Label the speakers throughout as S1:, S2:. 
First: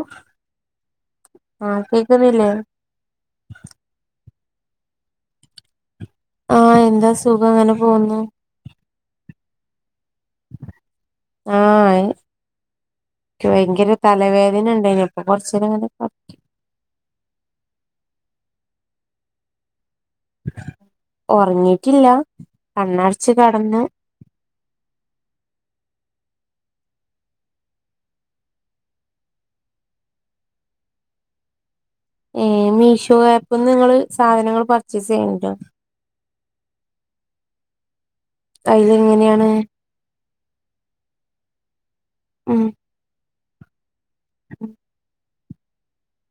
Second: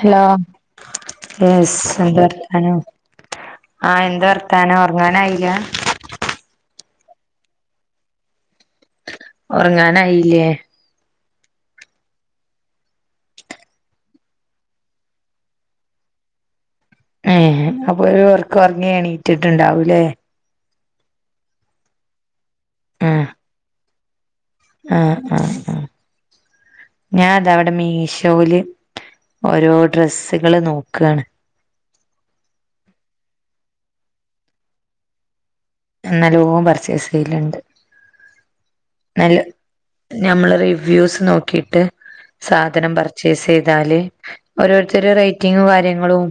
S1: Hello yes
S2: ആഹ്
S1: എന്താ
S2: കേക്കുന്നില്ലേ
S1: വർത്താനം. ആഹ് എന്താ വർത്താനം ഉറങ്ങാനായില.
S2: ആഹ് എന്താ സുഖം അങ്ങനെ പോകുന്നു.
S1: ഉറങ്ങാനായി.
S2: ആ ആയി. ഭയങ്കര തലവേദന ഉണ്ടയിനിപ്പൊ കൊറച്ങ്ങനെ.
S1: അ [unintelligible] ഒരു ഒർക്ക ഉറങ്ങി എണീറ്റിട്ടുണ്ടാവൂല്ലേ.
S2: ഉറങ്ങിട്ടില്ല
S1: ആഹ്
S2: കണ്ണടച്ച് കടന്ന്.
S1: ആഹ് ആഹ് ആഹ്. ഞാൻ ഇത ഇവിടെ മീഷോൽ ഓരോ ഡ്രസ്സുകള് നോക്കാണ്.
S2: ഏ മീഷോ ആപ്പ്ന്ന് ങ്ങള് സാധനങ്ങൾ പർച്ചേസ് ചെയ്യലുണ്ടോ.
S1: നല്ലോം പർച്ചേസ് ചെയ്ലണ്ട്.
S2: അയ്ല് എങ്ങനെയാണ്.
S1: ഞമ്മള് റിവ്യൂസ് നോക്കിയിട്ട്
S2: ഉം
S1: സാധനം പർച്ചേസ് ചെയ്താല് ഓരോരുത്തരു റേറ്റ് റ്റും കാര്യങ്ങളും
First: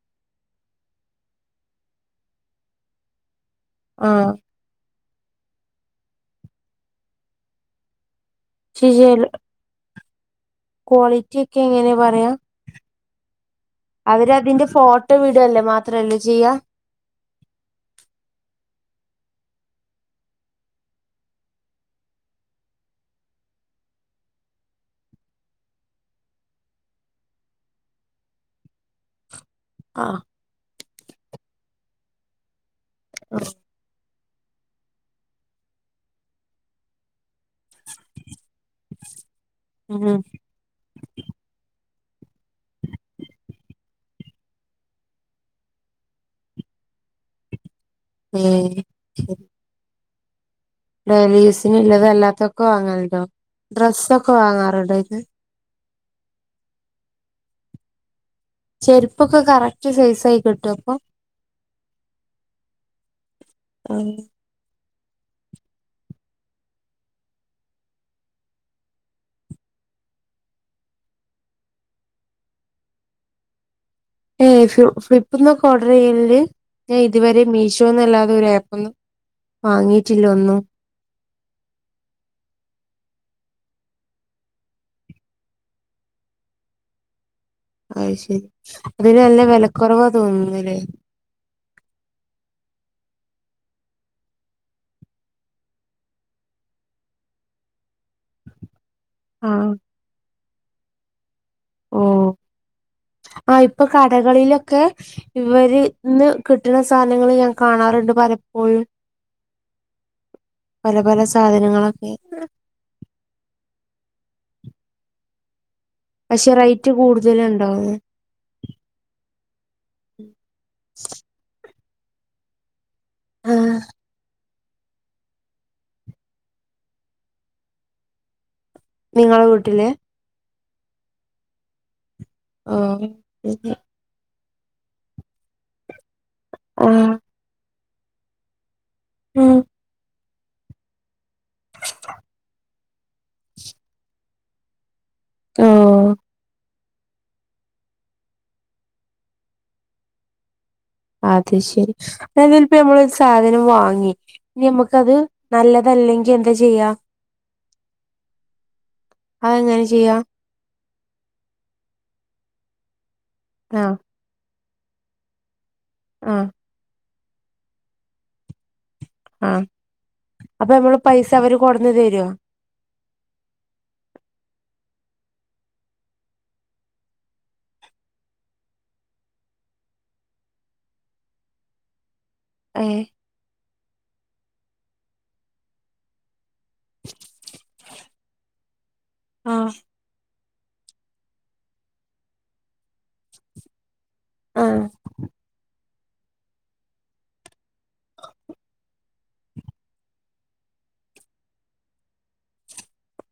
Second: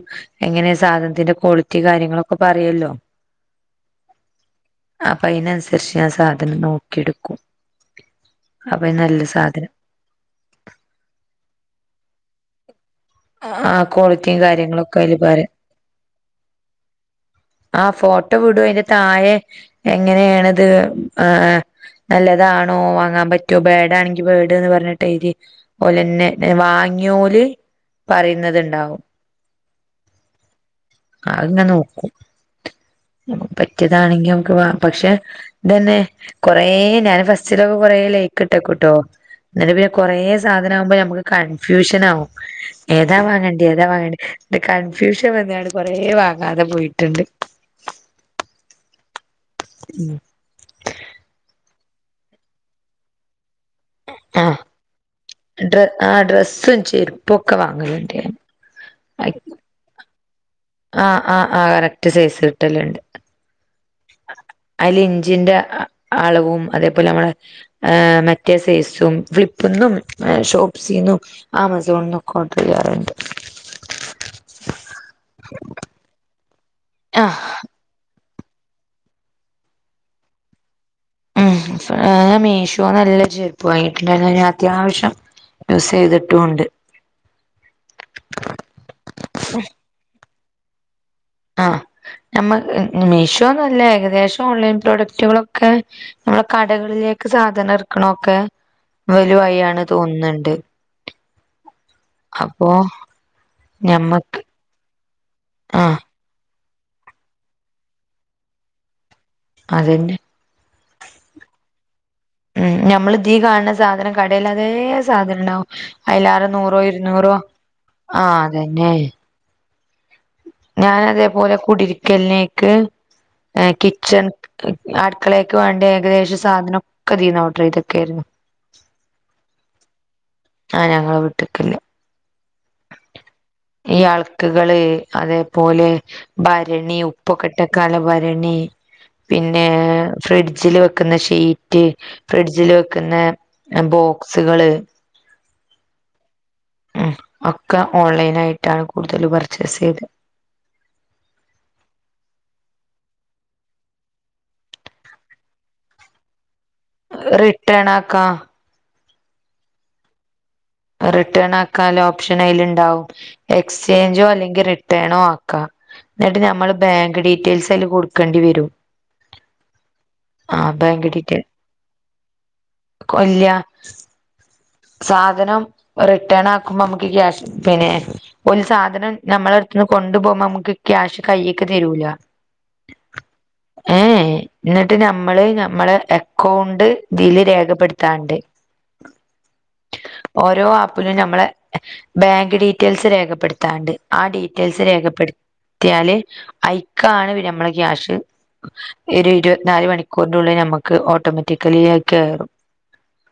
S1: എങ്ങനെ സാധനത്തിന്റെ ക്വാളിറ്റി കാര്യങ്ങളൊക്കെ പറയല്ലോ
S2: ആ
S1: അപ്പൊ അതിനനുസരിച്ച് ഞൻ സാധനം നോക്കിയെടുക്കും അപ്പൊ
S2: ശരിയല്ല
S1: നല്ല സാധനം
S2: ക്വാളിറ്റി ഒക്കെ എങ്ങനെയാ പറയാം
S1: ആ ആ
S2: അവര്
S1: ക്വാളിറ്റിയും
S2: അതിന്റെ
S1: കാര്യങ്ങളൊക്കെ അതില്
S2: ഫോട്ടോ
S1: പറയും
S2: വീഡല്ലേ മാത്രല്ലേ ചെയ്യ
S1: ആ ഫോട്ടോ വിടും അതിന്റെ താഴെ എങ്ങനെയണത് ആ നല്ലതാണോ വാങ്ങാൻ പറ്റോ ബാടാണെങ്കി ബാട് എന്ന് പറഞ്ഞിട്ടെ എഴുതി ലെന്നെ വാങ്ങിയോല് പറയുന്നത്ണ്ടാവും
S2: ആഹ
S1: ആങ്ങനെ നോക്കും പറ്റിയതാണെങ്കി നമുക്ക് വാ പക്ഷെ ഇന്നെന്നെ കൊറെേ ഞൻ ഫസ്റ്റിലൊക്കെ കൊറ ലൈക്ക് ഇട്ടോക്കട്ടോ ന്നിട്ട് പിന്നെ കൊറേ
S2: ഉം
S1: സാധനംമാകുമ്പോ നമുക്ക് കൺഫ്യൂഷൻ ആകും ഏതാ വാങ്ങേണ്ടി താ വാങ്ങണ്ടി കൺഫ്യൂഷൻ വന്നാണ് കൊറെ വാങ്ങാതെ പോയിട്ടുണ്ട്
S2: [unintelligible]
S1: ഉം
S2: ഡെയിലി യൂസിനള്ളത് അല്ലാത്തൊക്കെ വാങ്ങൽല്ലോ ഡ്രസ്സൊക്കെ
S1: ആഹ്
S2: വാങ്ങാറുണ്ടൊ അയിന്ന്
S1: ഡ്ര ആ ഡ്രസ്സും ചെരുപ്പൊക്കെ വാങ്ങല് ണ്ട്
S2: ചെരുപ്പൊക്കെ കറക്റ്റ് സൈസ ആയി കിട്ടൊ
S1: ആ് ആ ആ കറക്റ്റ് സൈസ് കിട്ടുന്നുണ്ട്
S2: ആഹ
S1: അതില് ഇഞ്ചിന്റെ അളവും അതേപോലെ നമ്മള മറ്റേ സൈസും ഫ്ലിപ്പന്നും ഷോപ്പ്സിന്നും ആ മസോൺ നൊക്ക ഓർഡർ ചെയ്യാറു ണ്ട്
S2: ഏ ഫ ഫ്ലിപ്പ്ന്നൊക്കെ ഓർഡർ ചെയ്യല് ണ്ട് ഞാൻ ഇതുവരെ
S1: ആഹ്
S2: മീഷോ മിഷോന്നല്ലാതെ ഒരു ആപ്പ ഒന്നും വാങ്ങിയിട്ടില്ല ഒന്നും
S1: ഉ മീശോ നല്ല ചെരുപ്പ് വാങ്ങിട്ടുണ്ട് അത്യാവശ്യം യൂസ് ചെയ്തിട്ടും ഉണ്ട്
S2: അ ശരി അതിന് നല്ല വിലക്കുറവാ തോന്നുന്നല്ലേ
S1: ആ നമ്മ മീഷോന്നല്ല ഏകദേശം ഓൺലൈൻ പ്രോഡക്റ്റുകളൊക്കെ നമ്മള കടകളിലേക്ക് സാധനം എറക്കണ ഒക്കെ വല് വായി
S2: ആഹ്
S1: ആണ് തോന്നുന്നുണ്ട്
S2: ഓ
S1: അപ്പൊ
S2: ആ ഇപ്പൊ
S1: ഞമ്മക്ക്
S2: കടകളിലൊക്കെ
S1: ആഹ്
S2: ഇവര്ന്ന് കിട്ടുന്ന സാധനങ്ങൾ ഞാൻ കാണാറുണ്ട് പലപ്പോഴും
S1: അതന്നെ
S2: പല പല സാധനങ്ങളൊക്കെ
S1: ഉം ഞമ്മള് ദീ കാൺണ സാധനം കടെല് അതേ സാധനം ഇണ്ടാവും അയിലാറേ
S2: പക്ഷെ
S1: നൂറോ
S2: റേറ്റ്
S1: ഇരുന്നൂറോ
S2: കൂടുതലുണ്ടാവും
S1: ആ അതന്നെ ഞാന അതേപോലെ കുടിര്ക്കൽനേക്ക് ഏ
S2: ആഹ്
S1: കിച്ചൺ അട്ക്കളേക്ക് വാണ്ടി ഏകദേശ സാധന ഒക്ക തീന്ന ഓഡറേയ്തെക്കായിരുന്നു
S2: നിങ്ങള വീട്ടിലെ
S1: ആ ഞങ്ങള വീട്ട്ക്കില്ലേ
S2: [unintelligible]
S1: ഈ അൾക്ക്കള് അതേപോലെ ഭരണി ഉപ്പ് ഒക്കട്ടക്കാല്ല ഭരണി
S2: ആഹ്
S1: പിന്നെ ഫ്രിഡ്ജില് വെക്കുന്ന ഷീറ്റ് ഫ്രിഡ്ജില് വെക്കുന്ന ബോക്സുകള്
S2: ഓ
S1: ഉം ഒക്ക ഓൺലൈൻ ആയിട്ടാണ് കൂടുതല് പർച്ചേസ് ചെയ്തെ
S2: അത് ശരി അതിലപ്പ നമ്മളോരു സാധനം വാങ്ങി ഇനി നമ്മക്കത് നല്ലതല്ലെങ്കി എന്താ ചെയ്യാ
S1: റിട്ടേണാക്കാ
S2: അത് എങ്ങനെ ചെയ്യാ
S1: റിട്ടേൺ ആക്കാല്ല ഓപ്ഷൻ അയ്ല് ഇണ്ടാവും
S2: ആഹ്
S1: എക്സ്ചേഞ്ചോ അല്ലെങ്കി റിട്ടേണോ ആക്കാ ന്നട്ട്
S2: ആഹ്
S1: നമ്മള് ബാങ്ക് ഡീറ്റെയിൽസ് അയ്ല് കൊട്ക്കെണ്ടി വെരും
S2: ആ അപ്പ നമ്മള പൈസ അവര് കൊട്ന്ന് തരോ
S1: കൊല്ല്യ സാധനം റിട്ടേൺ ആക്കുമ്പ നമ്മക്ക് ക്യാഷ് പിന്നെ ഓല് സാധനം നമ്മളട്ത്ത്ന്ന് കൊണ്ടു പോവുമ്പോ നമുക്ക് ക്യാഷ് കയ്യ്ക്ക് തരൂല
S2: ഏ
S1: ഏ ഏ ന്നട്ട് നമ്മള് നമ്മള അക്കൗണ്ട് ഇതില് രേഖപ്പെട് ത്താണ്ട്
S2: ആഹ്
S1: ഓരോ ആപ്പിലും ഞമ്മളെ ബാങ്ക് ഡീറ്റെയിൽസ് രേഖപ്പെട്ത്താണ്ട് ആ ഡീറ്റെയിൽസ് രേഖപ്പെട്ത്തിയാല് അയ്ക്കാണ് വര നമ്മളെ ക്യാഷ് ഒരു ഇരുവത്ത്നാല് മണിക്കൂർന്റുള്ളില് നമ്മക്ക് ഓട്ടോമേറ്റിക്കലി അത് കേറും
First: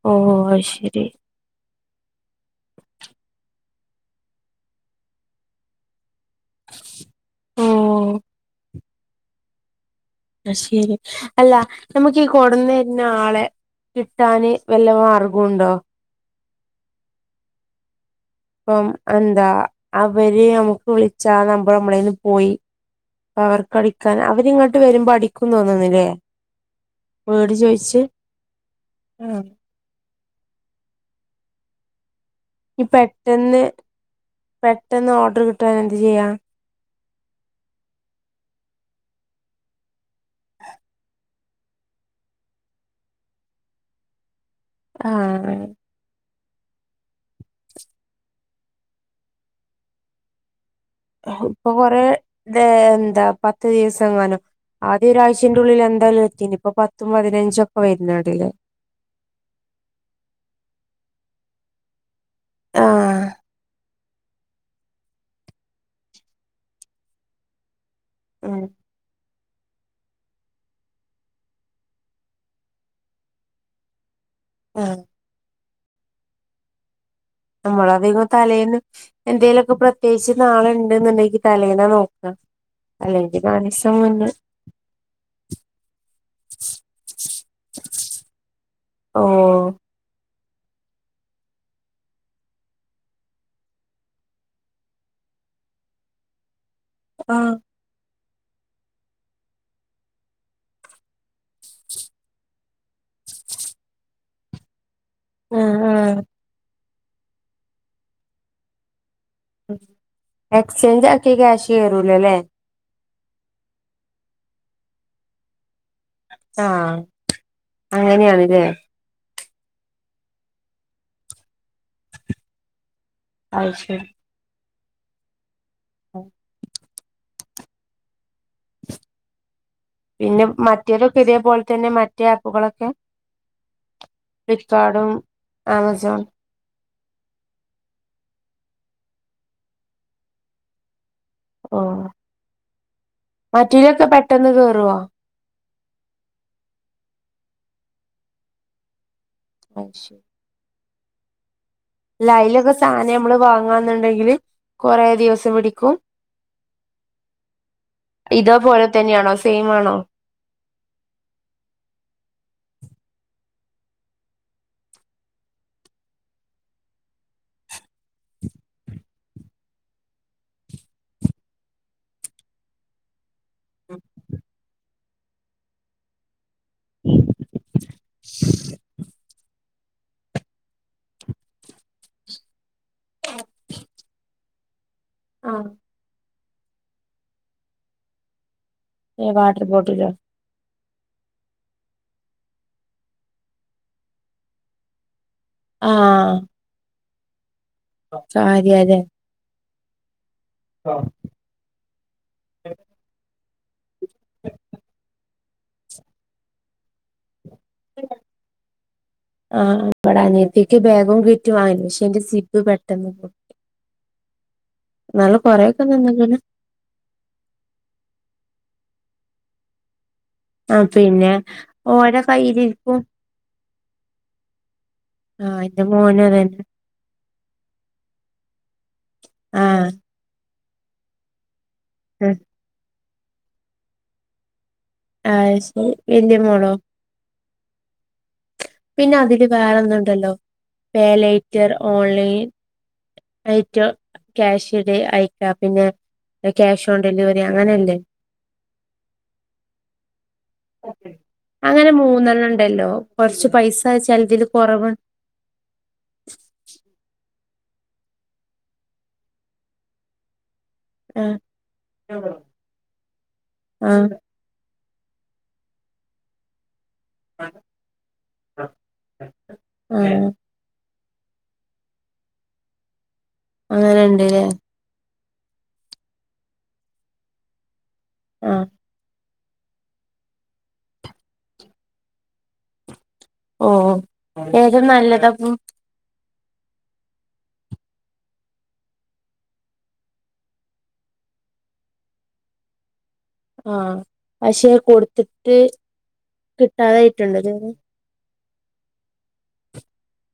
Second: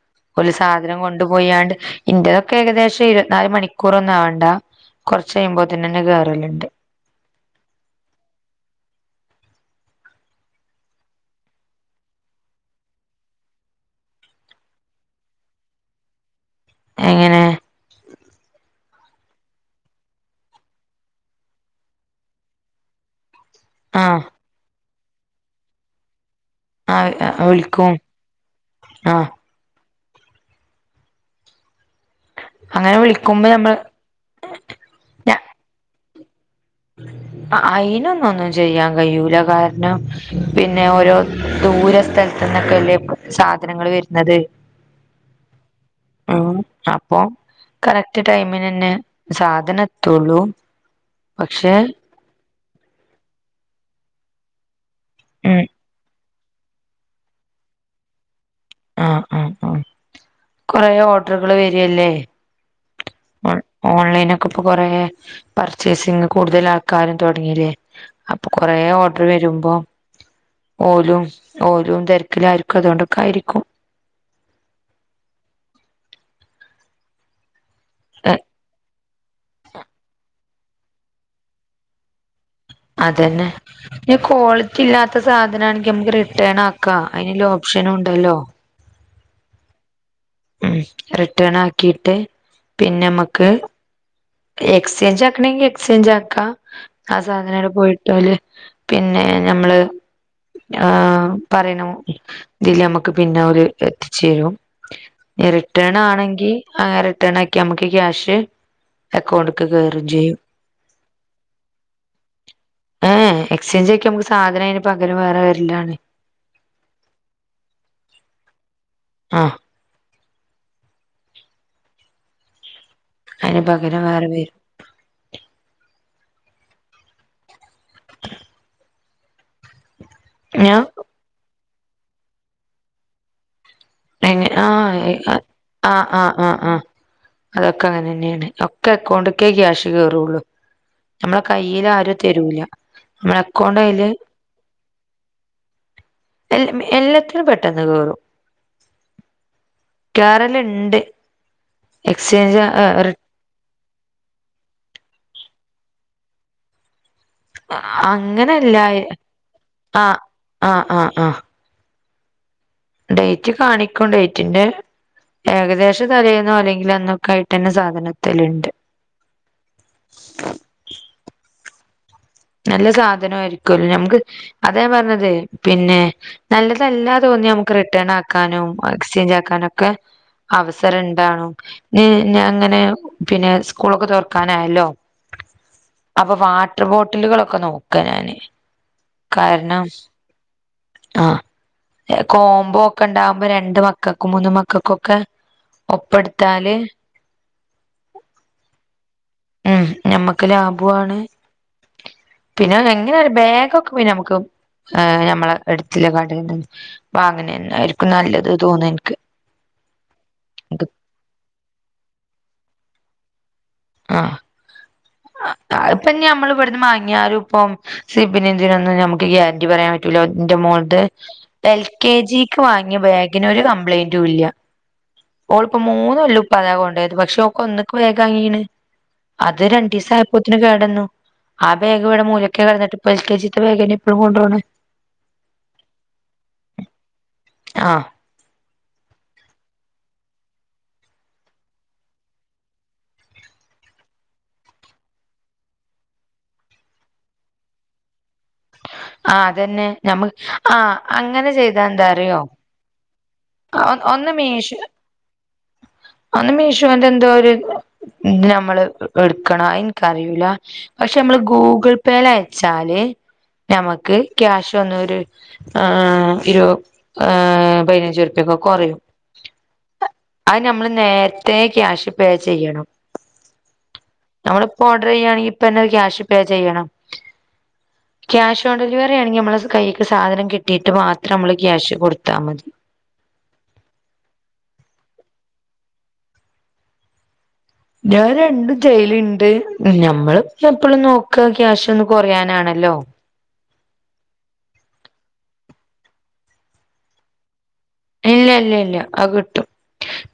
S2: ഓഹ്
S1: ഓല്
S2: അത്
S1: സാധനം
S2: ശരി
S1: കൊ പോയാണ്ട് ഇന്റേതൊക്കെ ഏകദേശം ഇരുവത്ത് നാല് മണിക്കൂറൊന്നു ആവണ്ട കൊർച്ചെയ്യുമ്പോത്തിനന്നെ കേറല്ണ്ട്
S2: ഓ അ ശെരി അല്ല നമ്മക്കീ കൊട്ന്നെര്നാളെ കിട്ടാന് വല്ല മാർഗുണ്ടോ
S1: എങ്ങനെ
S2: ഇപ്പം എന്താ അവര് നമുക്ക് വിളിച്ചാ നമ്പറ് നമ്മളേന്ന് പോയി അപ്പ അവർക്കടിക്കാൻ
S1: ആഹ്
S2: അവരിങ്ങോട്ട് വരുമ്പോ അടിക്കും തോന്നുന്ന്ല്ലേ
S1: ആഹ്
S2: വീട്
S1: വിളിക്കും
S2: ചോയിച്ച്
S1: ആഹ്
S2: ഉം ഇ
S1: അങ്ങനെ വിളിക്കുമ്പോ
S2: പെട്ടെന്ന്
S1: നമ്മള്
S2: പെട്ടെന്ന് ഓടർ കിട്ടാൻ എന്താ ചെയ്യാ
S1: അ അയ്നൊന്നു ഒന്നും ചെയ്യാൻ കയ്യൂല കാരണം പിന്നെ ഓരോ ദൂര സ്ഥൽ ത്ത്ന്നക്കല്ലേ സാധനങ്ങള് വര്നത്
S2: ആ
S1: ഉം അപ്പൊ കറക്ട് ടൈമിനെന്നെ സാധനത്തൊള്ളൂ
S2: ഇപ്പൊ കൊറേ ന്തേ ന്താ പത്ത് ദിവസംങ്ങാനും ആദ്യ ഒരു
S1: ഉം
S2: ആഴ്ചന്റുള്ളില് എന്തായാലും എത്തിനി. പ്പൊ പത്തും പതിനഞ്ചും ഒക്കെ വെരുന്നാ ഡിലെ
S1: ആഹ് ആഹ് ആഹ് കൊറേ ഓർഡ്ർകള് വെരല്ലേ.
S2: ആഹ്
S1: ഓൺ ഓൺലൈനൊക്കെ പ്പൊ കൊറേ പർച്ചേസിങ് കൂട്തലാൾക്കാരും തൊട്ങ്ങീല്ല്യേ അപ്പൊ
S2: ഉം
S1: കൊറേ ഓ ട്ർ വെരുമ്പോ ഓലും ഓലും തെര്ക്ക്ലായ്ര്ക്കും അതോണ്ടൊക്കായിരിക്കും.
S2: ആഹ്. അമ്മളാധികും
S1: എ,
S2: തലേന്ന് എന്തേലൊക്കെ പ്രത്യേകിച്ച് നാളെണ്ട്ന്ന്ണ്ടെങ്കി തലേന്നാ നോക്കാ അല്ലെങ്കി നാലീസ്
S1: ന്നെ കോളിറ്റി ഇല്ലാത്ത സാധനാണെങ്കി അമ്മക്ക് റിട്ടേണാക്കാ അയ്ന്ല്ല ഓപ്ഷനുണ്ടല്ലോ
S2: ഓഹ്.
S1: ഉം റിട്ടേണാക്കീട്ട് പിന്നെമ്മക്ക് എക്സ്ചേഞ്ചാക്കണെങ്കി എക്സ്ചേഞ്ചാക്കാ ആ
S2: ആഹ്
S1: സാധനടെ പോയിട്ടോ ല്ലേ പിന്നെ ഞമ്മള് ആഹ് പറീനൊ തില് അമ്മക്ക് പിന്നെ ഓര് എത്തിച്ചേരും ഏ
S2: ആഹ് ആഹ്
S1: റിട്ടേണാണെങ്കി ആ റിട്ടേണാക്കി അമ്മക്ക് ക്യാഷ് അക്കൗണ്ട്ക്ക് കേറും ചെയ്യും
S2: എക്സ്ചേഞ്ച് ആക്കി ക്യാഷ് കേറൂലലേ
S1: ഏഹ് ഏഹ് എക്സ്ചേഞ്ച് ആക്യാ അമ്മക്ക് സാധനയ്ന് പകരം വേറെ വെര്ലാണ്.
S2: ആഹ്, അങ്ങന്യാണ്ലേ.
S1: ആഹ്. അയ്ന്
S2: അത്
S1: പകരം
S2: ശരി
S1: വേറെ വെരും.
S2: ആഹ്. പിന്നെ
S1: ഞാൻ
S2: മറ്റേതൊക്കെ ഇതേപോൽ തന്നെ മറ്റേ ആപ്പുകളൊക്കെ.
S1: എങ്ങ ആഹ്
S2: ഫ്ലിപ്കാർഡും
S1: ഏഹ് ആഹ് ആഹ്
S2: ആമസോൺ
S1: ആഹ് ആഹ് ആഹ് അതൊക്കെ അങ്ങനെന്നേണ് ഒക്കെ അക്കൗണ്ടൊക്കെ ക്യാഷ് കേറൊള്ളൂ. അമ്മളെ കയ്യില് ആരുയ് തെരൂലാ.
S2: മറ്റീലൊക്കെ പെട്ടെന്ന് കേറുവോ?
S1: എല്ല മെ എല്ലത്തിലും പെട്ടെന്ന് കേറും.
S2: [unintelligible]
S1: കറല്ണ്ട്
S2: ല അയ്ലൊക്കെ സാനയമ്മള് വാങ്ങാന്ന്ണ്ടെങ്കില് കൊറേ ദിവസം പിടിക്കും ഇതോ
S1: അങ്ങനെല്ല
S2: പോലെ തന്നെയാണോ സെയിമാണോ
S1: ആഹ് ആഹ്, ആഹ്, ആഹ് ഡെയ്റ്റ് കാണിക്കും. ഡെയ്റ്റിന്റെ ഏകദേശം തലേന്നോ അല്ലെങ്കിലന്നൊക്കെ ആയിട്ട്ന്നെ സാധനത്തെല്ണ്ട് നല്ല സാധനോയ്രിക്കൊല്ലോ ഞമ്മുക്ക് അതാ ഞാൻപർഞ്ഞത് പിന്നെ നല്ലതല്ലാ തോന്ന്യാ അമുക്ക് റിട്ടേണാക്കാനും എക്സ്ചേഞ്ചാക്കാനും ഒക്കെ അവസരംണ്ടാണും ഞി ഞാ അങ്ങനെ പിന്നെ സ്കൂളൊക്കെ തൊർക്കാനായല്ലോ
S2: ആഹ്
S1: അപ്പ വാട്ട്ർ ബോട്ടിലുകളൊക്കെ നോക്ക ഞാന്
S2: വാട്ടർ
S1: കാര്ണം
S2: ബോട്ടിലോ
S1: ആഹ് ഏഹ് കോമ്പോ ണ്ടാവുമ്പോ രണ്ട് മക്കക്കും മൂന്ന് മക്കക്കുംക്കെ ഒപ്പട്ത്താല്
S2: ചാര്യാ ലെ
S1: ഉം ഞമ്മക്ക് ലാഭും ആണ് പിന്നെ എങ്ങനെ ഒരു ബാഗൊക്കെ പിന്ന നമുക്ക് നമ്മളെ എടുത്ത് ല്ലെ കടേന്ന് വാങ്ങ്നന്നായിരിക്കും നല്ലത് തോന്ന ഇൻക്ക്
S2: ആഹ് ഇവടെ അനിയത്തിക്ക് ബാഗും കിറ്റും വാങ്ങ്ചീൻ്റെ സിബ് പെട്ടെന്ന് പോ
S1: ആഹ് അത്
S2: കൊറെയൊക്കെ
S1: ഇപ്പൊ
S2: നിന്ന്ക്ക്ണ്
S1: നമ്മൾ ഇവട്ന്ന് വാ ഇനി ആരും ഇപ്പം സി പിനന്ദതിനൊന്ന് നമുക്ക് ഗ്യാരന്റി പറയാൻ പ [unintelligible]
S2: ആ
S1: ന്റെമോൾത്
S2: പിന്നെ
S1: എൽ കെ
S2: ഓരെ
S1: ജിക്ക്
S2: കയ്യിലിരിക്കും
S1: വാങ്ങിയ ബാഗിന് ഒരു കംപ്ലൈയിന്റും ഇല്ല
S2: ആഹ്
S1: ഓള് പ്പൊ
S2: എന്റെ
S1: മൂന്ന്
S2: മോനും
S1: കൊല്ലൊം
S2: അതന്നെ
S1: ഉപ്പാതാ കൊണ്ടയ്ത് പക്ഷെ ഓക്ക് ഒന്ന്ക്ക് ബേക് വാങ്ങീക്ണ് അത്
S2: ആഹ്
S1: രണ്ടീസം ആയപ്പോത്തിന് കേടന്നു ആ ബേഗ്വടെ മൂല ഒക്ക കടന്നിട്ട് പ്പൊ എൽ കെ ജിത്തെ വേഗന്നെ ഇപ്പഴും കൊണ്ട് പോണ്
S2: അത് ശരി വലിയ മോളോ
S1: ആഹ്
S2: പിന്നെ അതില് വേറെന്നുംണ്ടല്ലോ പേലേറ്റർ ഓൺലൈൻ ഏറ്റോ ക്യാഷ [unintelligible] അയക്ക പിന്നെ ന്നെ ക്യാഷ് ഓൺ ഡെലിവറി അങ്ങനെല്ലേ
S1: ആ അതന്നെ ഞമ്മ ആ അങ്ങനെ ചെയ്താ എന്താ അറിയോ
S2: ഉണ്ടല്ലോ കുറച്ച് പൈസ
S1: ഒന്ന്
S2: ചെൽതില് കുറവ്
S1: അത് മീഷോൻ്റെ എന്തോ ഒരു പിന്നെ നമ്മള് എടുക്കണം അത് ഇൻക്കറിയില പക്ഷെ
S2: ആ
S1: നമ്മള് ഗൂഗിൾ പേയില അയച്ചാല്
S2: ആ
S1: ഞമ്മക്ക് ക്യാഷ് വന്ന ഒരു ആ ഇരുവത് ആ പതിനഞ്ച് കുറയും
S2: ആ
S1: അത് നമ്മൾ നേരത്തെ ക്യാഷ് പേ ചെയ്യണം
S2: അങ്ങനെണ്ട്ല്ലേ
S1: ഇപ്പൊ ഓർഡർ ചെയ്യാണെങ്കിൽ ഇപ്പ എന്നെ ക്യാഷ് പേ ചെയ്യണം
S2: ആ
S1: ക്യാഷ് ഓൺ ഡെലിവറി ആ നി നമ്മള കൈയ്ക്ക് സാധനം കിട്ടിയിട്ട് മാത്രം നമ്മള് ക്യാഷ് കൊടുത്താ മതി
S2: ഓഹ് ഏതാ നല്ലതപ്പം
S1: ഞാൻ രണ്ടും ചെയ്യല്ണ്ട് ഞമ്മള്പ്പം എപ്പളും നോക്ക ക്യാഷ് ഒന്ന് കുറയാനാണല്ലോ
S2: ആഹ് പക്ഷേ കൊടുത്തിട്ട് കിട്ടാതായിട്ടുണ്ട് ഇത് വരെ
S1: ഇല്ല ഇല്ല ഇല്ല അത് കിട്ടും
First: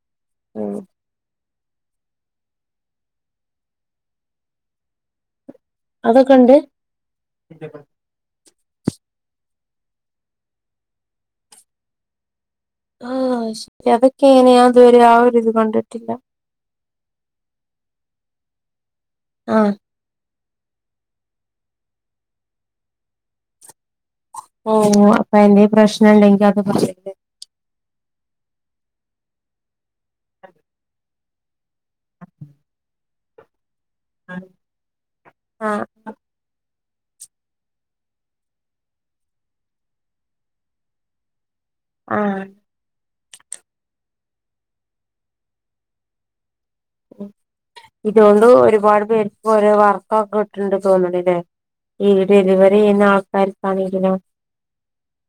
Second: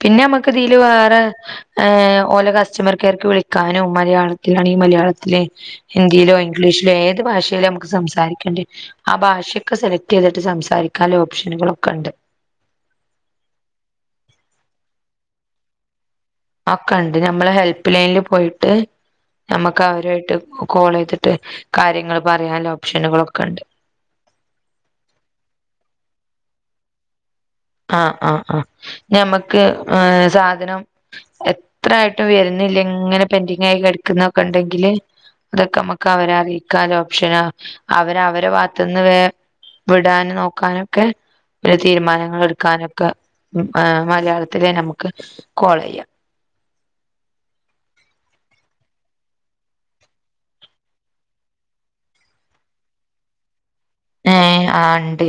S1: പിന്നെ നമ്മക്ക്
S2: ഉം
S1: ഇതില് വേറെ ഏഹ് ഓല കസ്റ്റമർ കെയർക്ക് വിളിക്കാനും മലയാളത്തിലാണങ്കി മലയാളത്തില്
S2: അതൊക്കെ
S1: ഹിന്ദിയിലോ
S2: ഉണ്ട്
S1: ഇംഗ്ലീഷിലോ ഏത് ഭാഷയിലും നമുക്ക് സംസാരിക്കേണ്ടേ ആ ഭാഷയൊക്കെ സെലക്ട് ചെയ്തിട്ട് സംസാരിക്കാന്ല്ല ഓപ്ഷനുകളൊക്കെ ഉണ്ട്
S2: ആഹ് ശരി അതൊക്കെ ഇങ്ങനെയ ഞാൻ ഇതുവരെ ആ ഒരിത് കണ്ടിട്ടില്ല
S1: അഒക്കെ ഉണ്ട് നമ്മള് ഹെല്പ് ലൈനിൽ പോയിട്ട്
S2: ആ
S1: നമ്മക്ക് അവരുമായിട്ട് കോൾ ചെയ്തിട്ട് കാര്യങ്ങൾ പറയാന്ല്ല ഓപ്ഷനുകളൊക്കെ ഉണ്ട്
S2: ഓ അപ്പൊ എന്തേ പ്രശ്നം ഉണ്ടെങ്കി അത് പറയ
S1: ആഹ് ആഹ് ആഹ് ഞമ്മക്ക് ഏഹ് സാധനം എത്രായിട്ടും വരുന്നില്ല ഇങ്ങനെ പെന്റിങ്ങായി കട ക്കുന്നൊക്കെ ഉണ്ടെങ്കില് അതൊക്കെ
S2: ആഹ്
S1: നമ്മുക്ക് അവരെറിയി കാല്ല ഓപ്ഷനും അവര് അവരെ ഭാഗത്തുന്ന് വേ വിടാനും നോക്കാനൊക്കെ ഒരു തീരുമാനങ്ങൾ
S2: ആഹ്
S1: എടുക്കാനൊക്കെ മലയാളത്തിലെന്നെ നമുക്ക് കോൾ ചെയ്യാം
S2: ഇതുകൊണ്ട് ഒരുപാട് പേർക്ക് ഓരോ വർക്കൊക്കെ കിട്ടിണ്ട് തോന്നണ്ല്ലേ ഈ ഡലിവറി ചെയ്യുന്ന ആൾക്കാ [unintelligible]
S1: ഏഹ് ആഹ് ഉണ്ട്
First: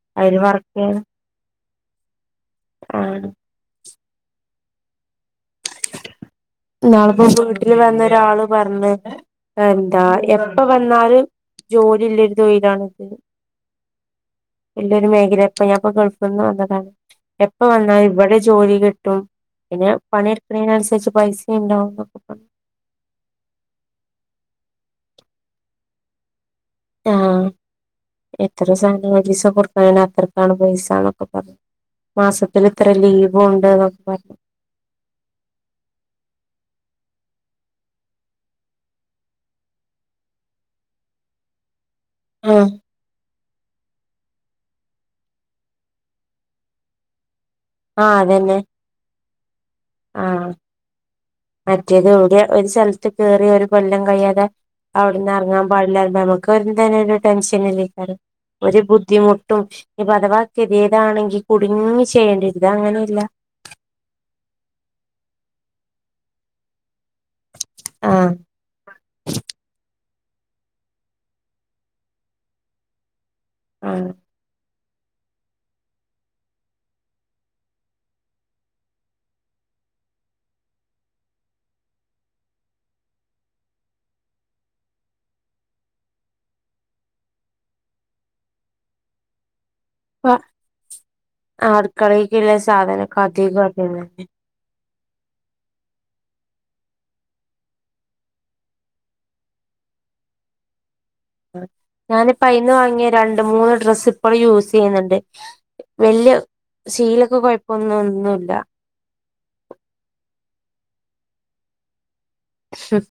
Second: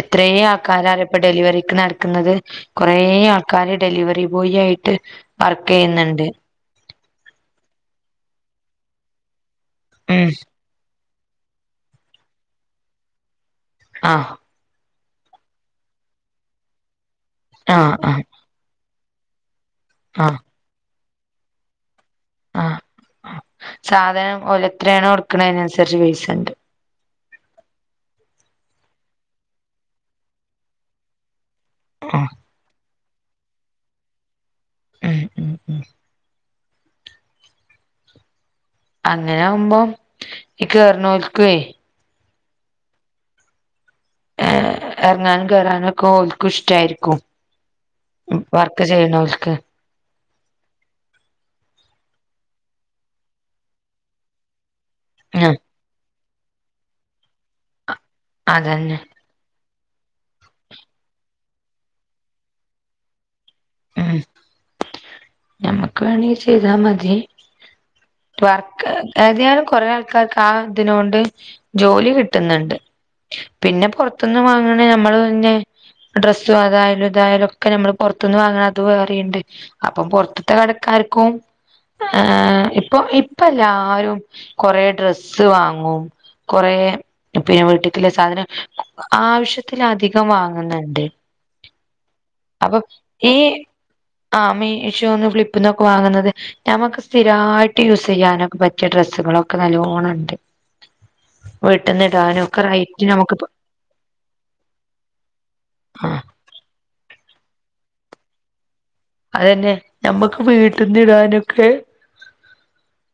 S1: എത്രേ
S2: അതില് വർക്ക് ചെയ്യാൻ
S1: ആൾക്കാരാറി ഇപ്പൊ ഡെലിവറിക്ക് നടക്കുന്നത് കുറെ
S2: ആഹ്
S1: ആൾക്ക ആൾക്കാര് ഡെലിവറി ബോയി ആയിട്ട് വർക്ക് ചെയ്യുന്നുണ്ട്
S2: നാളിപ്പോ വീട്ടില് വന്ന ഒരാള് പറഞ്ഞ് എന്താ
S1: ഉം
S2: എപ്പ വന്നാലും ജോലി ഇല്ല. ഒരു തൊഴിലാണിത്.
S1: ആഹ്
S2: ഇല്ലൊരു മേഖല ഇപ്പ ഞൻപ്പോ ഗൾഫിൽ നിന്ന് വന്നതാണ് എപ്പ
S1: ആ
S2: വന്നാലും
S1: ആ
S2: ഇവിടെ ജോലി കിട്ടും. പിന്നെ
S1: ആ
S2: പണിയെടുക്കുന്ന തിനനുസരിച് പൈസ ഉണ്ടാവും. പറഞ്ഞു
S1: ആഹ്‌, സാധനം ഓലെ എത്രയാണോ എ ടുക്കണ അതിനനുസരിച്ച് പൈസ ഉണ്ട്.
S2: ആഹ്, എത്ര സാധനംഒരു ദിവസം കൊടുക്നീന് അത്രക്കാണ് പൈസ ന്നൊക്കെ ക്കെ പറഞ്ഞു
S1: ആ
S2: മാസത്തില് ഇത്ര ലീവ് ഉണ്ട് എന്നൊ പറഞ്ഞു
S1: [unintelligible] അങ്ങനെ ആകുമ്പോം ഈ കേറുന്നോൽക്കേ
S2: [unintelligible]
S1: ഏ, ഇറങ്ങാനും കയറാനും ഒക്കെ, ഓൽ ക്കും ഇഷ്ടായിരിക്കും.
S2: ആഹ്, അതന്നെ.
S1: ക്കെ ചെയ്യണോൽ ക്ക്.
S2: ആഹ്, മറ്റേത് ഇവിടെ ഒരു സ്ഥലത്ത് കേറി ഒരു കൊല്ലം കഴിയാതെ അവിടന്ന്
S1: ആഹ്
S2: ഇറങ്ങാൻ പാടില്ലന്ന് പറയുമ്പോ, നമുക്ക് എന്താ യാലും ഒരു ടെൻഷൻ അല്ല്യക്കാരം. ഒരു
S1: അതന്നെ
S2: ബുദ്ധിമുട്ട് ട്ടും. ന്നി, പ്പൊ, അധവാ, കതിയേഡ് ആ ണെങ്കിൽ കുടുങ്ങി ചെയ്യേണ്ടി വരും. ഇത് അങ്ങനെയല്ല.
S1: [unintelligible] ഞമ്മക്ക് വേണങ്കി ചെയ്താ മതി.
S2: ആഹ്
S1: വർക്ക് ഏതാലും കൊറെ ആൾക്ക്. കാർക്ക് ആ, ഇതിനൊണ്ട് ജോലി കിട്ടുന്നുണ്ട്. പിന്നെ
S2: ആഹ്
S1: പുറത്ത് ന്ന് വാങ്ങണ നമ്മള് പിന്നെ ഡ്രസ് അതായാലും ഇതായാലും ഒക്കെ നമ്മള് പുറത്തുനിന്ന് വാങ്ങ അത് വേറെണ്ട്. അപ്പം പൊറത്തത്തെ കടക്കാർക്കും. ആഹ്, ഇപ്പൊ, ഇപ്പം, എല്ലാരും കൊറെ ഡ്രസ്സ് വാങ്ങും. കുറെ പിന്നെ വീട്ക്ക് ഉള്ള സാധനം ആവശ്യ ത്തിലധികം
S2: ഇപ്പ
S1: വാങ്ങുന്നുണ്ട്.
S2: അടുക്കളേക്കുള്ള
S1: അപ്പൊ
S2: സാധനൊക്കെ
S1: ഈ
S2: [unintelligible]
S1: ആഹ്, മീഷോന്ന് ഫ്ലിപ്പ് നിന്നൊക്കെ വാങ്ങുന്നത് ഞമക്ക് സ്ഥിരമായിട്ട് യൂസ് ചെയ്യാനൊക്കെ പറ്റിയ ഡ്രസ്സുകളൊക്കെ നല്ലോണം ഉണ്ട്. വീട്ടിന്ന്
S2: ഞാനിപ്പ
S1: ഇടാനും ഒക്കെ
S2: അയിന്ന് വാങ്ങിയ
S1: റൈറ്റ് നമുക്ക്
S2: രണ്ട് മൂന്ന് ഡ്രസ്സ് ഇപ്പഴും യൂസ് ചെയ്യുന്നുണ്ട്.
S1: ആഹ്
S2: വല്യ ശീലൊക്കെ കൊഴപ്പൊന്നും ഒന്നുമില്ല.
S1: അതന്നെ, ഞമ്മക്ക് വീട്ടിൽന്ന് ഇടാനൊക്കെ.
S2: [unintelligible]